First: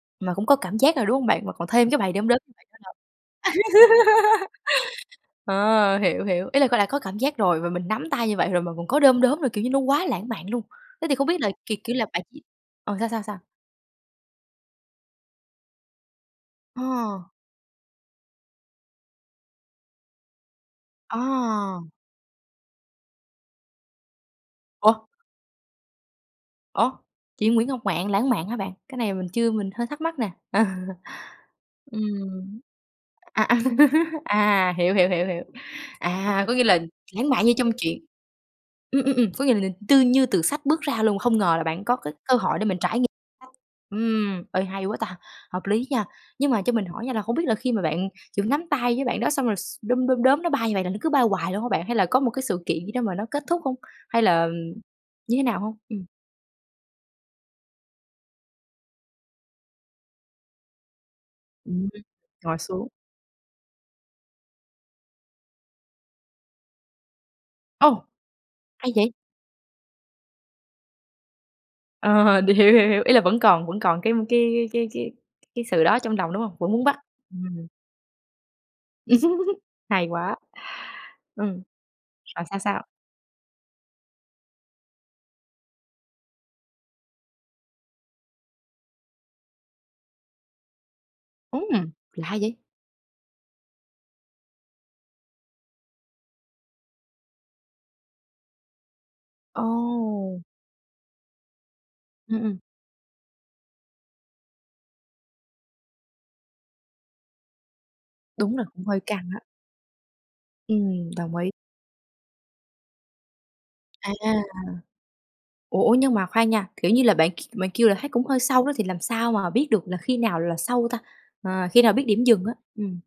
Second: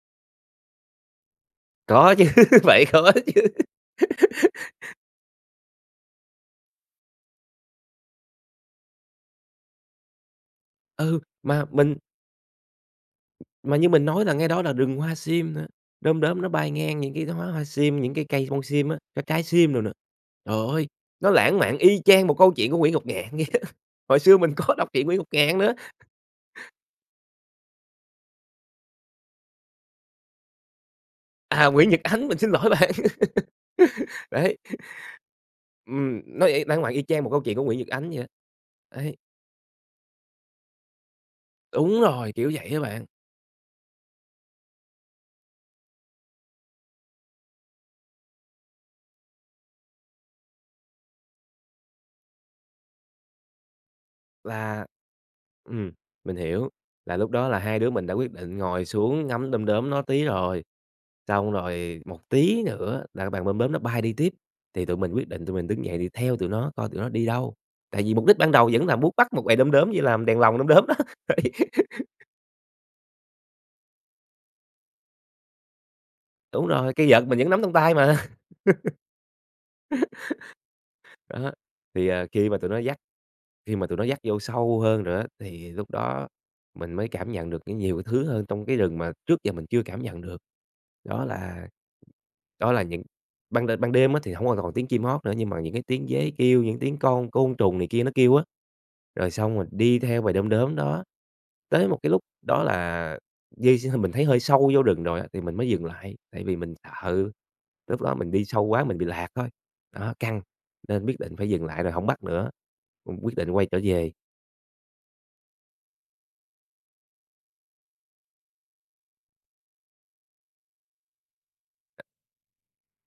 Mà cũng có cảm giác rồi, đúng hông bạn? Mà còn thêm cái bầy Có chứ, đom đóm bạn đó phải ngộp. có chứ. Ờ, hiểu, hiểu, ý là có đã có cảm giác rồi và mình nắm tay như vậy rồi mà còn có đom đóm rồi, kiểu, như nó quá lãng mạn luôn. Thế thì Ừ, không biết là, mà kiểu, kiểu, mình là bạn chỉ ờ, sao, sao, sao? Mà như mình nói là ngay đó là rừng hoa sim nữa, đom đóm nó bay Ờ. ngang những cái đoá hoa sim, những cái cây bông sim á, cái trái sim đồ nữa. Trời ơi, Ờ. nó lãng mạn y chang một câu chuyện của Nguyễn Ngọc Ngạn vậy đó, hồi xưa mình có đọc Ủa? truyện Nguyễn Ngọc Ngạn nữa. Ủa? Truyện Nguyễn Ngọc Ngạn lãng mạn hả bạn? Cái này mình chưa, mình hơi thắc mắc nè. Ờ. À, Nguyễn Nhật Ánh, mình xin Ừm. lỗi bạn! À, à, Đấy. à, hiểu, hiểu, hiểu, hiểu. Ừm, À, nó có vậy nghĩa là lãng mạn y chang lãng một câu mạn như chuyện của trong Nguyễn Nhật truyện Ánh vậy đó, Ừm, đấy. ừm, ừm. Có nghĩa là [unintelligible] tư như từ sách bước ra luôn, không ngờ là bạn có Đúng cái rồi, cơ kiểu hội để vậy mình á trải bạn. nghiệm. Ừm, ê, hay quá ta, hợp lý nha! Nhưng mà cho mình hỏi nha là không biết là khi mà bạn chỉ có nắm tay với bạn đó xong rồi s đom đom đóm nó bay như vậy là nó cứ bay hoài luôn hả bạn? Hay là có một cái sự kiện gì đó mà nó kết thúc hông? Hay là Là như thế nào hông? ừm, Ừm. mình hiểu. Là lúc đó là hai đứa mình đã quyết định ngồi xuống ngắm đom đóm nó tí rồi xong Ừm. rồi một Ngồi tí xuống. nữa là cái bàn đom đóm nó bay đi tiếp thì tụi mình quyết định tụi mình đứng dậy đi theo tụi nó coi tụi nó đi đâu, tại Ồ! vì mục đích ban đầu vẫn Hay là vậy! muốn bắt một bầy đom đóm về làm đèn lồng đom đóm đó, đấy. Ờ, đ hiểu, hiểu, hiểu. Ý là vẫn còn vẫn còn cái cái cái cái cái sự đó trong lòng, đúng hông? Đúng Vẫn muốn rồi. bắt. Cây vợt mình vẫn nắm Ừm. trong tay mà. Hay quá. Đó. Ừm. Thì, à, Rồi khi mà sao, tụi nó sao? dắt khi mà tụi nó dắt vô sâu hơn rồi á, thì lúc đó mình mới cảm nhận được có nhiều thứ hơn trong cái rừng mà trước giờ mình chưa cảm nhận được đó là Ưm, lạ vậy! đó là những ban đên ban đêm á thì hông có còn tiếng chim hót nữa, nhưng mà những cái tiếng dế kêu, những tiếng con côn trùng này kia nó kêu á, rồi xong rồi đi theo bầy Ồ! đom đóm đó tới một cái lúc Ừm, ừm. đó là di x mình thấy hơi sâu vô rừng rồi á thì mình mới dừng lại, tại vì mình sợ lúc đó mình đi Đúng sâu rồi, quá cũng mình hơi bị lạc căng á. thôi. Đó, căng! Nên Ừm, biết đồng định phải ý. dừng lại rồi hổng bắt nữa, cũng quyết định quay trở À. về. Ủa, ủa? Nhưng mà khoan nha, kiểu, như là bạn k bạn kêu là thấy cũng hơi sâu đó thì làm sao mà biết được là khi nào là sâu ta? À, khi nào biết điểm dừng á? Ừm.